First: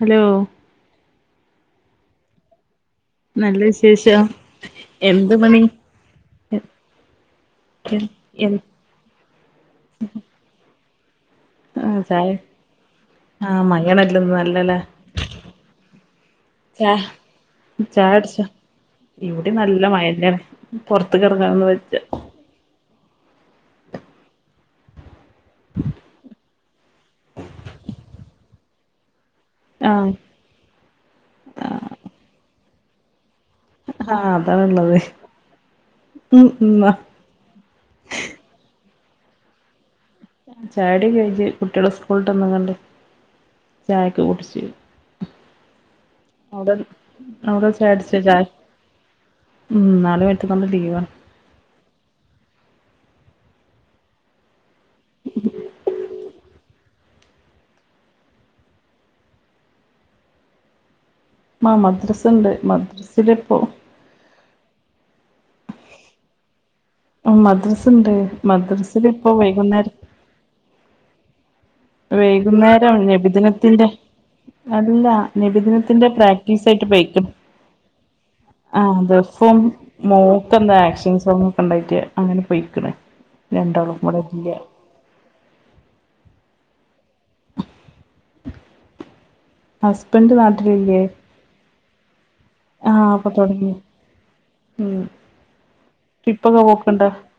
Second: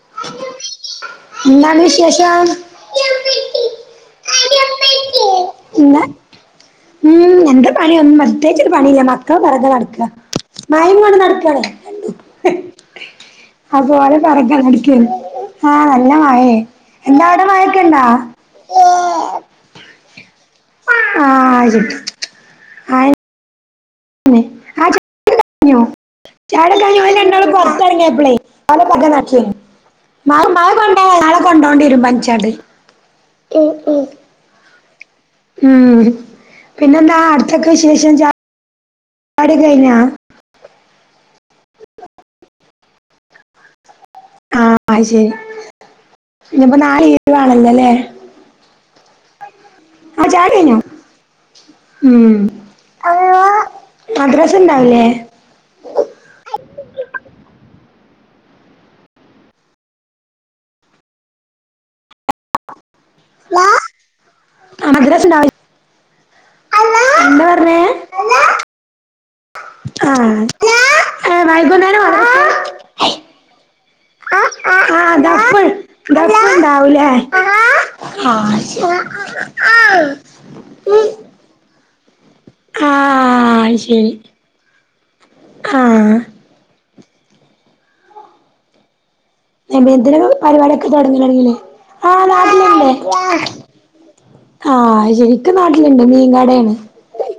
Hello എന്നാ വിശേഷം നല്ല വിശേഷം എന്ത് മണി ഇന്ന് എ എ എ പണില്ല മക്കളെ പൊറകെ നടക്ക മയിം കൊണ്ട് നടക്കാണെയ് ആ രണ്ടും ചായ ആ അത് പോലെ മഴയാണല്ലോന്ന് നല്ലല്ലേ [unintelligible] ആഹ് നല്ല മയേ ചായ എന്താ അവ്ടെ മഴ ഒക്കെണ്ടോ ഇവ്ടിം നല്ല മയെന്നെ ആഹ് [unintelligible] ആ [inaudible] മഴ ക്കെയ്ഞ്ഞു ഓൽ രണ്ടാളും പൊർത്തറങ്ങിയപ്പളെയ് ഓലെ പൊറകെ നടക്കേനു ആഹ് നാളെ മഴ കൊണ്ട നാളെ കൊണ്ടോണ്ടിയേരും പൻചാണ്ട് ഹഹാ അതാ ഉള്ളതെയ് ഉം പിന്നെന്താ അടുത്തൊക്കെ ശേഷം ചാ [inaudible] ടിയൊക്കെയ്ഞ്ഞാ ചായടിയൊ കെയ്ഞ്ഞ് കുട്ടിയേളെ സ്കൂള്ട്ടന്ന് ങ്ങാണ് ചായൊക്കെ കുടിച്ച് [unintelligible] അവ്ടെ ഇനിയിപ്പോ നാളെ അവ്ടെ ലീവാണല്ലോ വെച്ച് അല്ലേ അടിച്ചത ഉം നാളി ആ ചാടി മറ്റന്നാളും കഴിഞ്ഞു ലീവാ ഉം മദ്രസ ഇണ്ടാവൂലേ മാ മദ്രസണ്ട് മദ്രസിലെപ്പോ മദ്രസ് ണ്ടാവല് ഉം പറഞ്ഞേ മദ്രസണ്ട് മദ്രസിൽ ഇപ്പോ വൈകുന്നേര് ആഹ് ആഹ് വൈകുന്നേരം മദ്രസ വൈകുന്നേരം നബിദിനത്തിന്റെ ആ ആ അല്ല ആ ദഫ് നബിദിനത്തിന്റെ ദഫ് പ്രാക്ടീസ് ആയിട്ട് ഉണ്ടാവൂലേ പോയിക്ക്ണ് ആ ആ ശരി. ദഫും ആ ആ മോൾക്ക് എന്താ ഉം. ആക്ഷൻ സോങ്ങും ഒക്കെ ഉണ്ടായിട്ട് അങ്ങനെ ആ പോയിക്ക്ണേ രണ്ടാളും ഇവിടെ ഇല്ല്യ ആഹ് നബിദിനത്തിന്റെ ഹസ്ബൻഡ് പരിപാടിയൊക്കെ നാട്ടിലില്ലേ തുടങ്ങീക്ക്ണ് ആ നാട്ടിൽ ഉണ്ട് ആഹ് അപ്പൊ തുടങ്ങി ഉം ആഹ് ശരി ഇക്ക നാട്ടിലുണ്ട് മീൻ കടയാണ് [unintelligible]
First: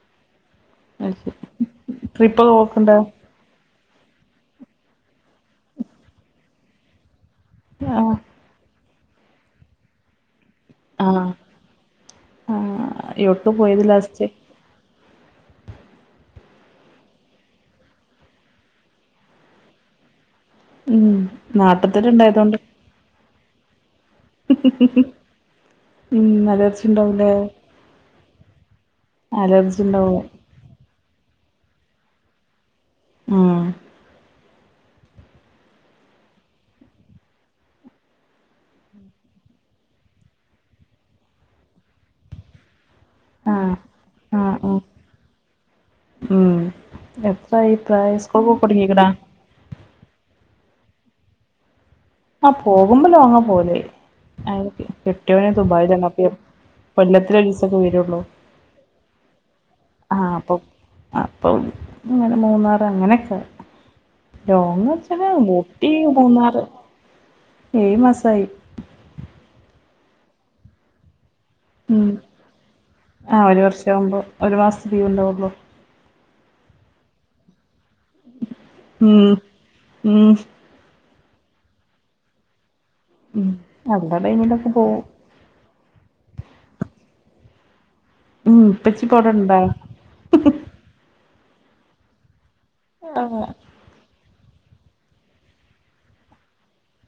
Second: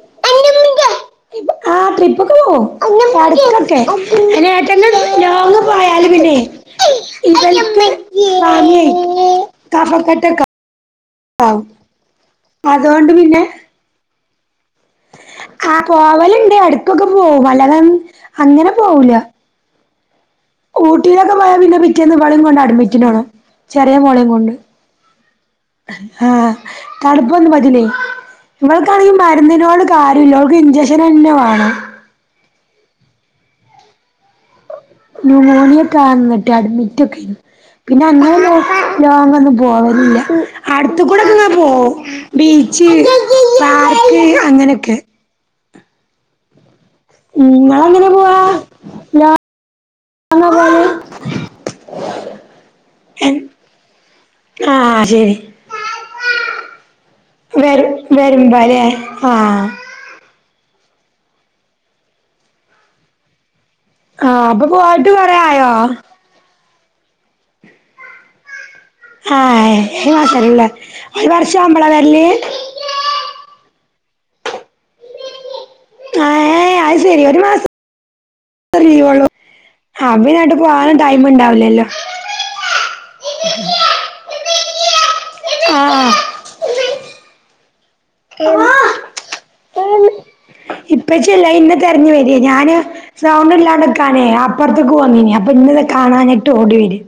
അത് ശരി ആ ട്രിപ്പ് ഒക്കെ ട്രിപ്പൊക്കെ പോവും പോക്ക്ണ്ടോ എടുത്ത് ഒക്കെ ലോങ്ങ്‌ പോയാൽ പിന്നെ ഇവല്ക്ക് ആഹ് പനിയാ കഫക്കെട്ട് ഒക്കെ ആഹ് ആ അതുകൊണ്ട് പിന്നെ എവിടെക്കാ പോയത് ലാസ്റ്റ് ആ പോവലുണ്ട് ഇടക്ക് ഒക്കെ പോവും അല്ലാതെ അങ്ങനെ പോവൂല ഉം ഊട്ടിയിലൊക്കെ പോയാൽ പിന്നെ നാട്ട്ത്തന്നെ പിറ്റേന്ന് ഇവളം ഇണ്ടായതോണ്ട് കൊണ്ട് അഡ്മിറ്റിന് പോവണം ചെറിയ മോളയും കൊണ്ട് ! ! ! ! ! ! ! ! ! ! ആഹ് തണുപ്പൊന്നും പറ്റൂല്ലേ ഇവൾക്കാണെങ്കിൽ അലർജി മരുന്നിനോട് ഉണ്ടാവും കാര്യംല്ല ഒരു ഇൻചക്ഷൻ തന്നെ വാണം ഉം ന്യൂമോണിയക്കായിട്ട് അഡ്മിറ്റ് ഒക്കെ ആയിരുന്നു പിന്നെ അങ്ങനെ ലോങ്ങ്‌ ഒന്നും പോവലില്ല അടുത്ത കൂടെ ഒക്കെ ഇങ്ങനെ പോവും ബീച്ച് ആഹ് പാർക്ക് ആഹ് ആഹ് അങ്ങനെയൊക്കെ ഉം എത്ര ആയി നിങ്ങളെങ്ങനെ പ്രായം സ്കൂൾക്ക് പോക്ക് തുടങ്ങീക്ക്ണ അതെ പോലെ ആഹ പോകുമ്പോ ലോങ്ങ പോവൽ അതിന് ആഹ് ശരി കെട്ടിയോൻ ദുബായിലാണ് അപ്പോ എപ്പോ കൊല്ലത്തിൽ ഒരു ദിവസേ പോയി വരുള്ളു ആഹ ആ അപ്പോ അപ്പോ ഇങ്ങനെ മൂന്നാറ് അങ്ങനെയൊക്കെ ആഹ് അപ്പൊ ലോങ്ങ് പോയിട്ട് വെച്ചാൽ കൊറേ ആയോ ഊട്ടി മൂന്നാറ് ഏഴ് മാസമായി ആഹ ഏഴ് മാസമായി അല്ലേ ഒരു വർഷം ആവുമ്പോള ഉം വരല് ആ ഒരു വർഷം ആവുമ്പോൾ ഒരു മാസത്തെ ലീവ് ഉണ്ടാവുള്ളൂ ആ അത് ശരി ഒരു മാസം ലീവ് ഒള്ളൂ ഉം അപ്പൊ ഉം പിന്നെ എങ്ങട്ടും പോകാനും ടൈം ഉണ്ടാവില്ലല്ലോ മം ഒഴിവ് ഉള്ള ടൈമിലൊക്കെ പോകും ആ ഉം ഇപ്പച്ചിപ്പവടെണ്ടാ ഇപ്പച്ചി അല്ല അത് എന്നെ തിരഞ്ഞു വരേണ് ഞാന് സൗണ്ട് ഇല്ലാണ്ടെ നിക്കാൻ അപ്പുറത്തേക്ക് പോന്നീന് അപ്പൊ എന്നെ കാണാനിട്ട് ഓടി വരാണ് ! ! ! ! ! ! ! ! ! !! ! ! ! ! ! ! ! ! !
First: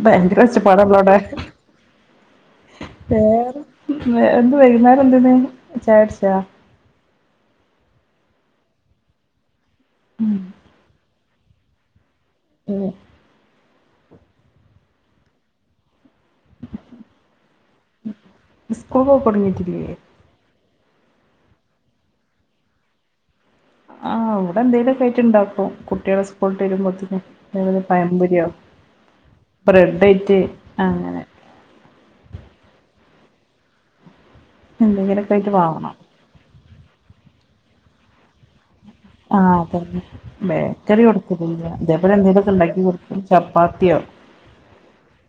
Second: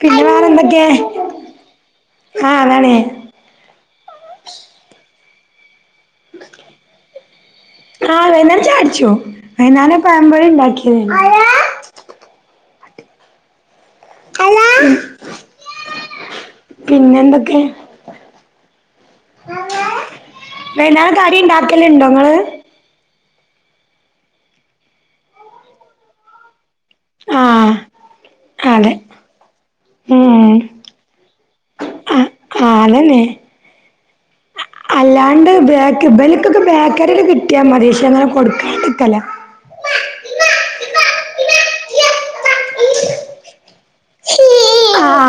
പിന്നെ ഭയങ്കര വേറേ എന്തൊക്കെയാ ഒച്ചപ്പാടാണല്ലോ അവടെ ആഹ് അതാണ് ഇന്ന് വൈകുന്നേരം എന്തെന് ചായ കുടിച്ചോ ആഹ വൈകുന്നേരം ചായ കുടിച്ചു വൈകുന്നേരം പഴം പൊരി ഉണ്ടാക്കീന് ഉം ഹലോ പിന്നെ എന്തൊക്കെ സ്കൂൾക്ക് പോക്ക് തൊടങ്ങിയിട്ടില്ലേ വൈകുന്നേരം കടി ഉണ്ടാക്കൽ ഉണ്ടോ ഇങ്ങള് ആ ഇവിടെ എന്തെങ്കിലും ഒക്കെ ആയിട്ട് ഉണ്ടാക്കും കുട്ടികൾ സ്കൂൾ വിട്ട് വരുമ്പോ ആഹ് ൾത്തിന് പഴം പൊരിയോ അതെ ബ്രെഡ്‌ ഏറ്റ് ഉം അങ്ങനെ ആ അതന്നെ എന്തെങ്കിലൊക്കെ അല്ലാണ്ട് ആയിട്ട് വാങ്ങണം ബേക്ക് ഇവർക്കൊക്കെ ബേക്കറി ഒക്കെ കിട്ടിയാൽ മതി പക്ഷേ അങ്ങനെ കൊടുക്കാണ്ടിരിക്കല ആ അ തെ ബേക്കറി കൊടുക്കലില്ല ഇതേപോലെ എന്തെങ്കലുമൊക്കെ ഉണ്ടാക്കി കൊടുക്കും ചപ്പാത്തിയോ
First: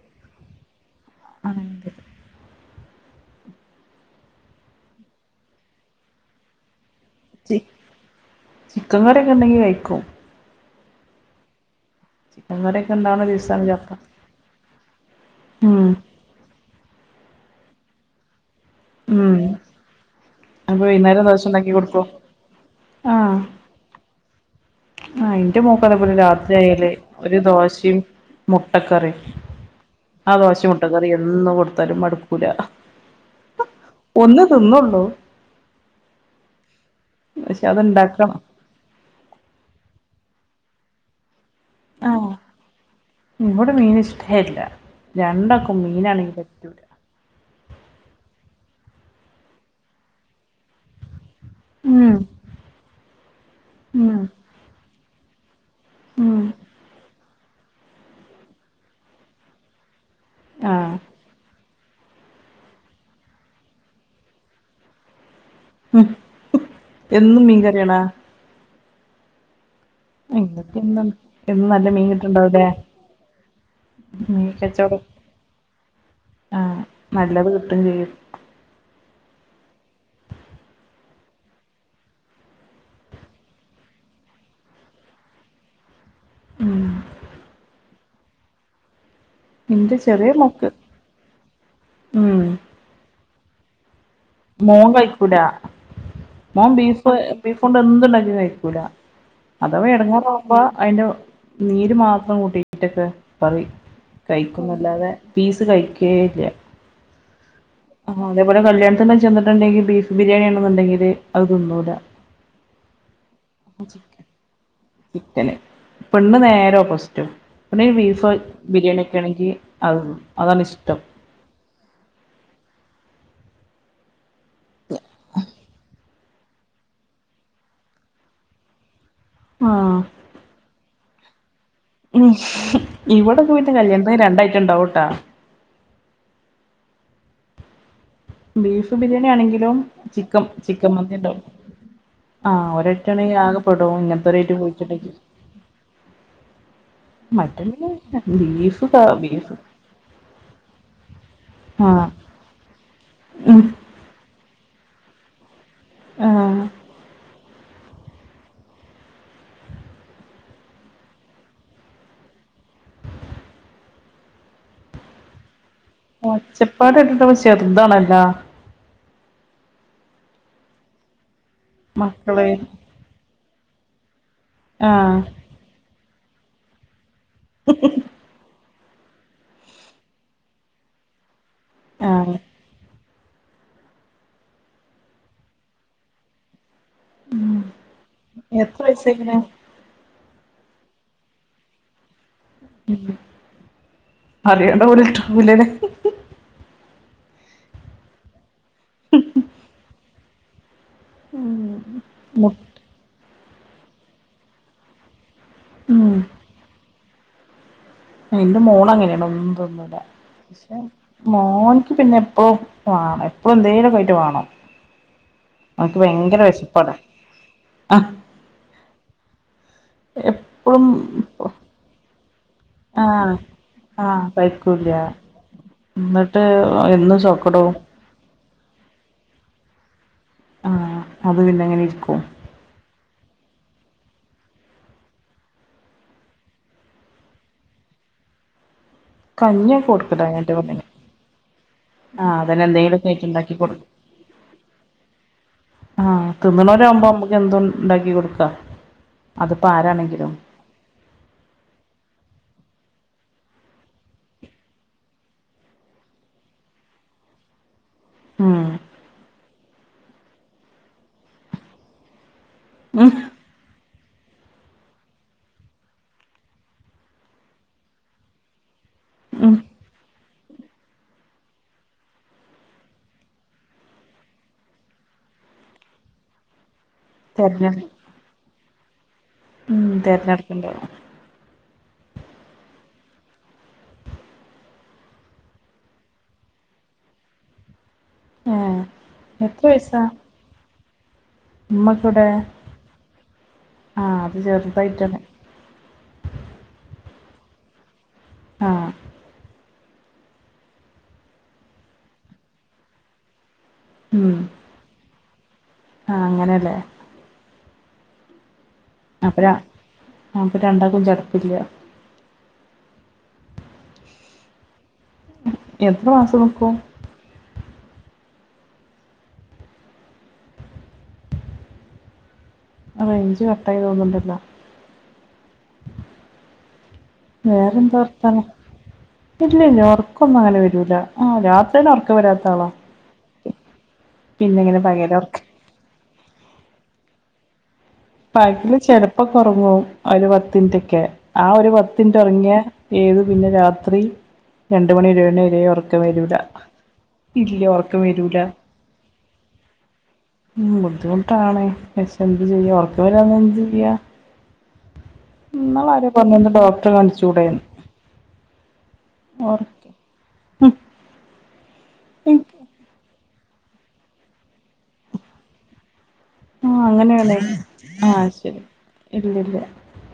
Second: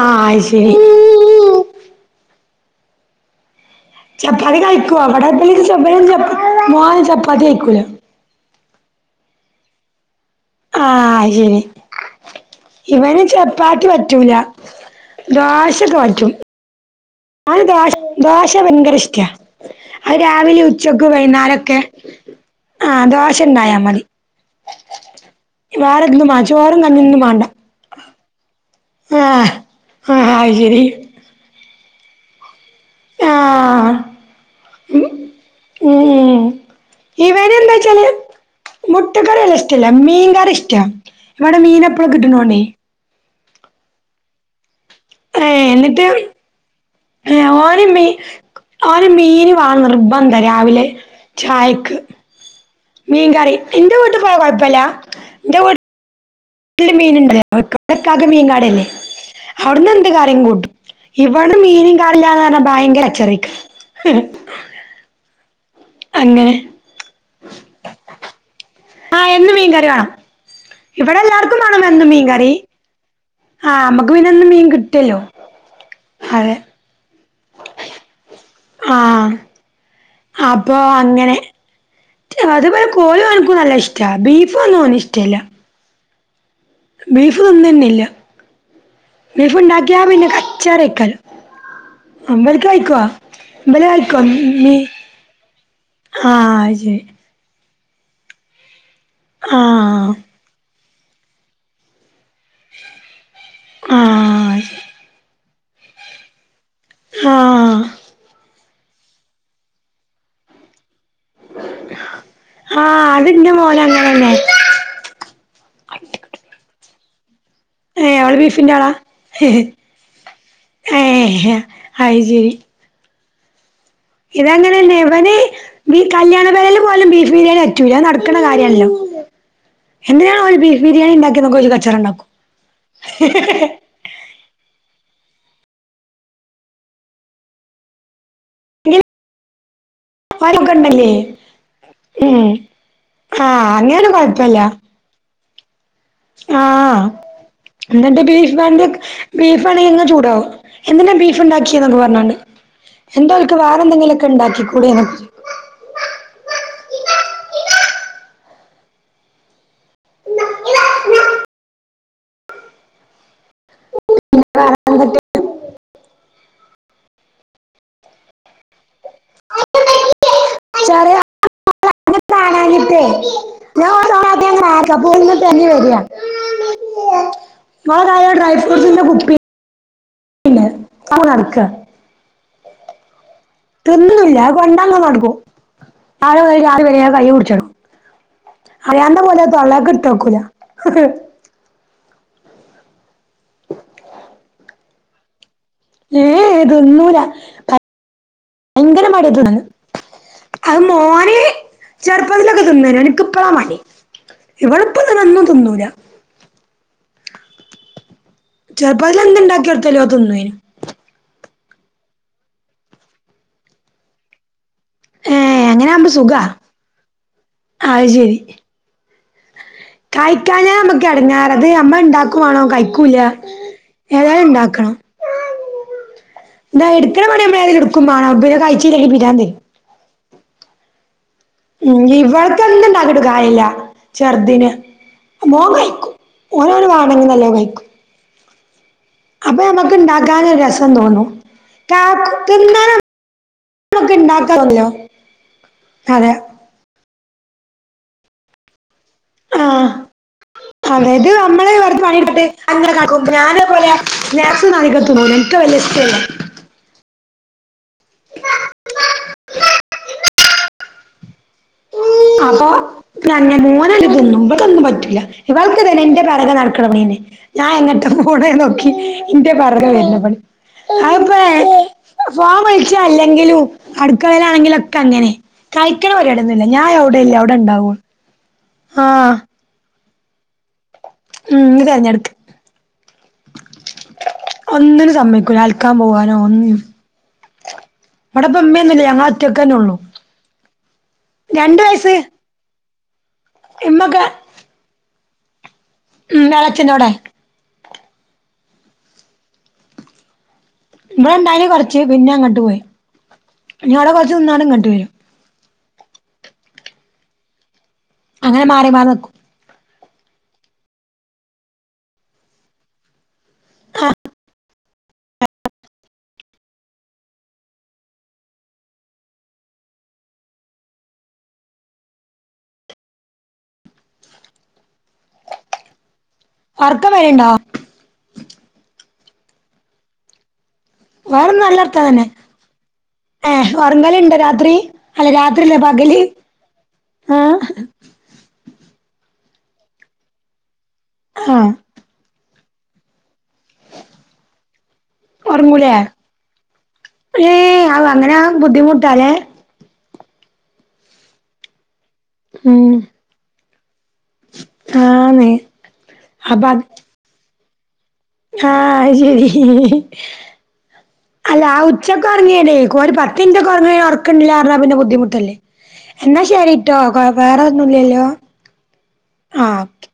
ആ അത് ശരി അങ്ങനെ എന്തേലും ചപ്പാത്തി കഴിക്കുവ വടപ്പള്ളിക്ക് ചപ്പ മോ ചപ്പാത്തി കഴിക്കൂല കാലൊക്കെ ഉണ്ടെങ്കിൽ കഴിക്കും ആഹ് ശരി ചിക്കൻ കറിയൊക്കെ ഇവന് ഇണ്ടാവണ ദിവസാണ് ചപ്പാത്തി ചപ്പാ പറ്റൂല ഉം ദോശഒക്കെ പറ്റും അവന് ദോശ ദോശ വെന്ത് ഇഷ്ട ഉം അ രാവിലെ അപ്പൊ ഉച്ചക്ക് വൈന്നേരം ദോശ ഇണ്ടാക്കി വൈകുന്നേരൊക്കെ കൊടുക്കോ ആഹ് ദോശ ഉണ്ടായാൽ മതി ആഹ് ഇന്റെ മോക്കാ അതേപോലെ വേറെന്നും വാ ചോറും രാത്രിയായാല് കഞ്ഞിയൊന്നും ഒരു വാണ്ട ദോശയും മുട്ടക്കറിയും ആഹ് ആഹ് ആ അത് ദോശയും ശെരി മുട്ടക്കറിയും എന്ന് കൊടുത്താലും മടുക്കൂല ആഹ് ഒന്ന് തിന്നൊള്ളൂ ഉം ഉം ഏഹ് ഇവന് പക്ഷെ എന്താ വെച്ചാൽ അത്ണ്ടാക്കണം മുട്ടക്കറിയല്ല ഇഷ്ടല്ല മീൻകറി ഇഷ്ട ഇവിടെ മീന് എപ്പഴും ആഹ് കിട്ടണോണ്ടേ ഇവിടെ മീൻ ഇഷ്ടല്ല ഏഹ് എന്നിട്ട് ഏഹ് ഓന് മീ ഓന് മീന് വാണം നിർബന്ധ രാവിലെ ചായക്ക് ഉം മീൻകറി എന്റെ വീട്ട് ഉം പോവാ കൊഴപ്പില്ല എന്റെ വീ- ഉം രണ്ട് മീൻ ഉണ്ടായ [unintelligible] മീൻ കാടല്ലേ അവിടുന്ന് എന്ത് കാര്യം കൂട്ടും ആഹ് ഇവിടെ മീനും കാടി [unintelligible] ല്ലാന്ന് പറഞ്ഞാ ഭയങ്കര കച്ചറക്ക ഉം എന്നും മീൻ കറിയാണോ ആഹ് എന്നും മീൻകറി വേണം ഇങ്ങക്ക് എന്നും ഇവിടെ എല്ലാർക്കും വേണം നല്ല മീൻ എന്നും മീൻകറി കിട്ട്ണ്ടാവുലേ ആഹ് നമ്മക്ക് പിന്നെ എന്നും മീൻ കിട്ടുവല്ലോ അതെ- ആഹ് നല്ലത് കിട്ടും ചെയ്യും ആഹ് അപ്പൊ അങ്ങനെ അതുപോലെ കോഴി ഓന്ക്ക് നല്ല ഇഷ്ട ബീഫും ഒന്നും ഓന് ഇഷ്ട്ടമല്ല ഉം ബീഫ് തിന്നന്നില്ല ഇന്റെ ബീഫുണ്ടാക്കിയാ പിന്നെ ചെറിയ കച്ച മോക്ക് [unintelligible] റിക്കല ഉം അമ്പലക്ക് [unintelligible] കഴിക്കോ ഇബല് കഴിക്കോ മീന് മോൻ കഴിക്കൂല മോൻ ആഹ് ശരി ബീഫ് ബീഫോണ്ട് എന്ത് ഉണ്ടാക്കിയാലും കഴിക്കൂല അഥവാ ആഹ് എടങ്ങേറ് ആവുമ്പോ അതിന്റെ- നീര് മാത്രം കൂട്ടിട്ടൊക്കെ കറി ആഹ് കഴിക്കുന്നല്ലാതെ പീസ് കഴിക്കേയില്ല ആഹ് ആഹ് അതേപോല കല്യാണത്തിന് ചെന്നിട്ടുണ്ടെങ്കിൽ ബീഫ് ബിരിയാണിയാണ് എന്നുണ്ടെങ്കില്- അത് തിന്നും ആഹ് അത് എന്റെ മോന് അങ്ങനെ തന്നെ ചിക്കന് പെണ്ണ് നേരെ ഓപ്പോസിറ്റും പെണ്ണിന് ഏഹ് ബീഫ് ഓള് ബീഫിന്റെ ആളാ ബിരിയാണി ഒക്കെ ആണെങ്കിൽ അത് തിന്നും അതാണ് ഇഷ്ടം ഏഹ് ഹേ അയ് ശരി ഇത് അങ്ങനെന്നെ ഇവന് ബീ- കല്യാണ പേരെല് പോയാലും ബീഫ് ബിരിയാണി പറ്റൂല അത് നടക്കുന്ന കാര്യായാണല്ലോ ആഹ് എന്തിനാണ് അവൻ ബീഫ് ബിരിയാണി ഉണ്ടാക്കുന്ന ഓല് ക- ഉം ഇവിടെക്കെ പോയിട്ട് കല്യാണത്തി രണ്ട് ഐറ്റം ഉണ്ടാവും ട്ടോ ബീഫ് ബിരിയാണി ആണെങ്കിലും ചിക്കൻ ചിക്കൻ ണ്ടല്ലേ മന്തി ഉണ്ടാവും ഉം ആഹ് ഒര് ഐറ്റം ആണെങ്കി ആഹ് ആകെപ്പെടും അങ്ങനൊന്നും ഇങ്ങനത്തെ ഒരു കൊഴപ്പല്ല. [unintelligible] പോയിച്ചിണ്ടങ്കി ആഹ് പിന്നെ എന്നിട്ട് ബീഫ് മന്തി ക ബീഫ് ബീഫാണെ അങ്ങ് ചൂടാവും എന്തിനാ ബീഫ് ഉണ്ടാക്കിയേന്നൊക്കെ ആഹ് പറഞ്ഞോണ്ട് എന്താ അവർക്ക് ഉം വേറെ എന്തെങ്കിലുമൊക്കെ ഉണ്ടാക്കിക്കൂടെന്നെക്കെ ചോ ആഹ് [unintelligible] ഒച്ചപ്പാട് കേട്ടിട്ട് അവൾ ചെറുതാണല്ലോ. ചെറിയ മക്കളെ അതേ, ഞാൻ ഒ [unintelligible] രാദ്യ ആഹ് മേക്കപ്പൊന്ന് തെരെഞ്ഞ് തെരി [unintelligible] കാ. മോക്കാ [unintelligible] യ ഡ്രൈ ഫ്രൂട്ട്സിന്റെ കുപ്പിയൊണ്ട്. അത് കൊണ്ട് നടക്ക. ആഹ് തിന്നല്ല അത് കൊണ്ടെങ്ങ് നടുക്കും ആളെ പേടിച്ച് ആള് വെരെയാ കൈ കുടിച്ചുളും എത്ര അറിയാണ്ട വയസായിക്കണ് പോലെ തൊള്ളേക്ക് ഇട്ട് വെക്കൂല. ഉം വേണ്ടാ പോലും ട്‌ട്ടയാകു [unintelligible] ലല്ലേ. ഏയ് തിന്നൂല ഭയങ്കര മടക്കണ്. അത് മോന് ഉം മു ചെറുപ്പത്തിലൊക്കെ തിന്നനേ അവന് - ഇവക്ക് ഇപ്പളാ മടി ഇവള് ഇപ്പൊ ഇതൊന്നും ഒന്നും തിന്നൂല്ല ഉം എന്റെ മോള് ചെറുപ്പത്തിൽ അങ്ങനെയാണ് ഒന്നും എന്തുണ്ടാക്കി തിന്നുല്ല. കൊടുത്താലും അത് തിന്നുവേനു പക്ഷെ മോനിക്ക് പിന്നെ എപ്പോഴും വേണം എപ്പോഴും എന്തേലും ഐറ്റം വേണം. ഏ അങ്ങനെ അവെക്ക് ആകുമ്പോ ഭയങ്കര സുഖാ വിശപ്പട്. ആഹ് കായ്ക്കാഞ്ഞ നമ്മെക്ക് എടാങ്ങേറ എപ്പളും ഞാനത് അമ്മ ഉണ്ടാക്കു വാണോ? കഴ്ക്കൂല. ആഹ് ആഹ് ഏതേൽ കഴിക്കൂല്ല ഉണ്ടാക്കണം. എന്നിട്ട് എന്ന എന്നും എടക്കണ പണി സോക്കടവും അമ്മയായാലും എടുക്കു മാണ്. അന്നേരം കഴിച്ചില്ലെങ്കി പ്രാര്ന്ത് വെരും. ആഹ് അത് പിന്നെ അങ്ങനെ ഇരിക്കും ഇവക്കെന്ത് ണ്ടാക്കിട്ടൊന്നും കാര്യവില്ല. ചെറുതിന്. മോൻ കയ്ക്കും. മോൻ അവെന് വേണെങ്കി നല്ലോ കഴ്ക്കും. കഞ്ഞിയൊക്കെ കൊടുക്കല ഞന്റെ ഇണ്ടാക്കാനൊരു പ്പെണിന്. രസം തോന്നും കാക്കു ആഹ് തിന്നാന് അതിനെന്തെങ്കിലൊക്കെ വെച്ചുണ്ടാക്കി കൊടുക്കും. നമുക്ക് ഇണ്ടാക്കാൻ തോന്നല്ലോ ആഹ്, അതെ തിന്നുണോരാമ്പം നമ്മെക്ക് എന്ത് ഉണ്ടാക്കി കൊടുക്കാ, അതിപ്പോ ആഹ് ആരാണെങ്കിലും. അതായത് നമ്മളെ കൊറെച്ച് പണിയെടുത്തിട്ട് അങ്ങനെ കാക്കും. ഞാനേ പോലെ നേർച്ച നൽക്കത്ത് പോലും. ന്ക്ക് വല്യ ഇഷ്ട്ടല്ല ഉം [unintelligible] അപ്പൊ ഉം മോനരു തിന്നും. ഇവൾക്കതൊന്നും പറ്റില്ല. ഇവൾക്ക് തന്നെ എന്റെ പെറകെ നടക്കണ പണിയനെ. ഞാൻ എങ്ങാട്ടാ പോണേം നോക്കി, ഇന്റെ ഉം പൊറകെ വെരുന്ന പണി. ഞാനിപ്പയേ ഫോൻ വിളിച്ച അല്ലെങ്കിലും അടുക്കളേലാണെങ്കിലെക്കെ അങ്ങനെ. കഴിക്കണ പരിപാടിയൊന്നുല്ല ഞാൻ എവിടെയില്ലേ. അവെടെ തെരഞ്ഞെ ഉണ്ടാവോള്. ആഹ് ഉം തെരെഞ്ഞെടുക്കണ്ടേ ഉം ഇന്ന് തെരെഞ്ഞെടുക്ക് ഒന്നിനും സമ്മയിക്കൂലാ. അലക്കാൻ പോവാനോ ഒന്നിനും. ഏഹ് അവിടെപ്പമ്മയൊന്നില്ല. ഞങ്ങെള എത്ര വയസ്സാ രണ്ട് വയസ്സ് നമ്മെക്കിടെ? ആഹ് ഇമ്മൊക്കെ അത് ചെറുതായിട്ടനെ. ഉം എളച്ചന്റോടേ. ആഹ് ഇവടെ ഉണ്ടായ്നി കൊറെച്ച്. പിന്നെ അങ്ങട്ട് പോയി. ഇനി അവെടെ ഉം കൊറെച്ച് നിന്നാലും ഇങ്ങട്ട് വെരും. ആഹ് അങ്ങനെലേ അങ്ങനെ മാറി മാറി നിക്കും അപ്പരാ അപ്പ രണ്ടാക്കും ചട്പ്പില്ല ആ എത്ര മാസം നിക്കും റേഞ്ച് കട്ടായി തോന്ന്ണ്ടല്ലോ ഒറക്കം വര്ണ്ടോ വേറെന്താ വർത്താനം ഇല്ല ഇല്ല ഒർക്കൊന്നും അങ്ങനെ വരൂല ആ വേറെ ന്താ നല്ല രാത്രിയിൽ വർത്താനം ഉറക്കം തന്നെ വരാത്ത ആളാ ഏഹ് ഓർങ്ങലിണ്ടോ പിന്നെ രാത്രീ ഇങ്ങനെ പകല് അല്ല ഉറക്കം രാത് ല്ലേ പകല് ആഹ് പാക്ക്ല് ചെലപ്പ കൊറങ്ങും ഒരു പത്തിൻറ്റൊക്കെ ആഹ് ഒരു വ ത്തിൻ്ററ്റ് റൊങ്ങിയാ ഏത് പിന്നെ രാത്രി രണ്ട് മണിരെ രെ ഒറക്കം വരൂല ഇല്ല ഏയ് ഉറക്കം ആഹ് അങ്ങനെ വരൂല ആവം ബുദ്ധിമുട്ടാലെ ഉം ബുദ്ധിമുട്ടാണ് പക്ഷെ എന്ത് ചെയ്യാ ഉം ഒറക്ക് വരാണെ എന്ത് ചെയ്യാ ആന്ന് ഉം ന്നാള് ആരോ പർഞ്ഞീന്ന് അപ്പൊ ഡോക്ടറെ കാൺച്ചൂടെന്ന് ആഹ് അയ്ശരി ഉം അല്ലാ ആ ഉച്ചക്കെ എനിക്ക് ഒർങ്ങിന്നേയ്ക്കും ഒരു പത്ത് പ്പിന്റെ കുറെ ഓർക്ക് ർണാ പിന്നെ ബുദ്ധിമുട്ടല്ലേ എന്നാ ശരി ആഹ് ട്ടോ കൊഴ അങ്ങനെയാണേ വേറെ ഒന്നുംല്ലല്ലോ ആഹ് ശരി ഇല്ലില്ല ആഹ് ഓകെ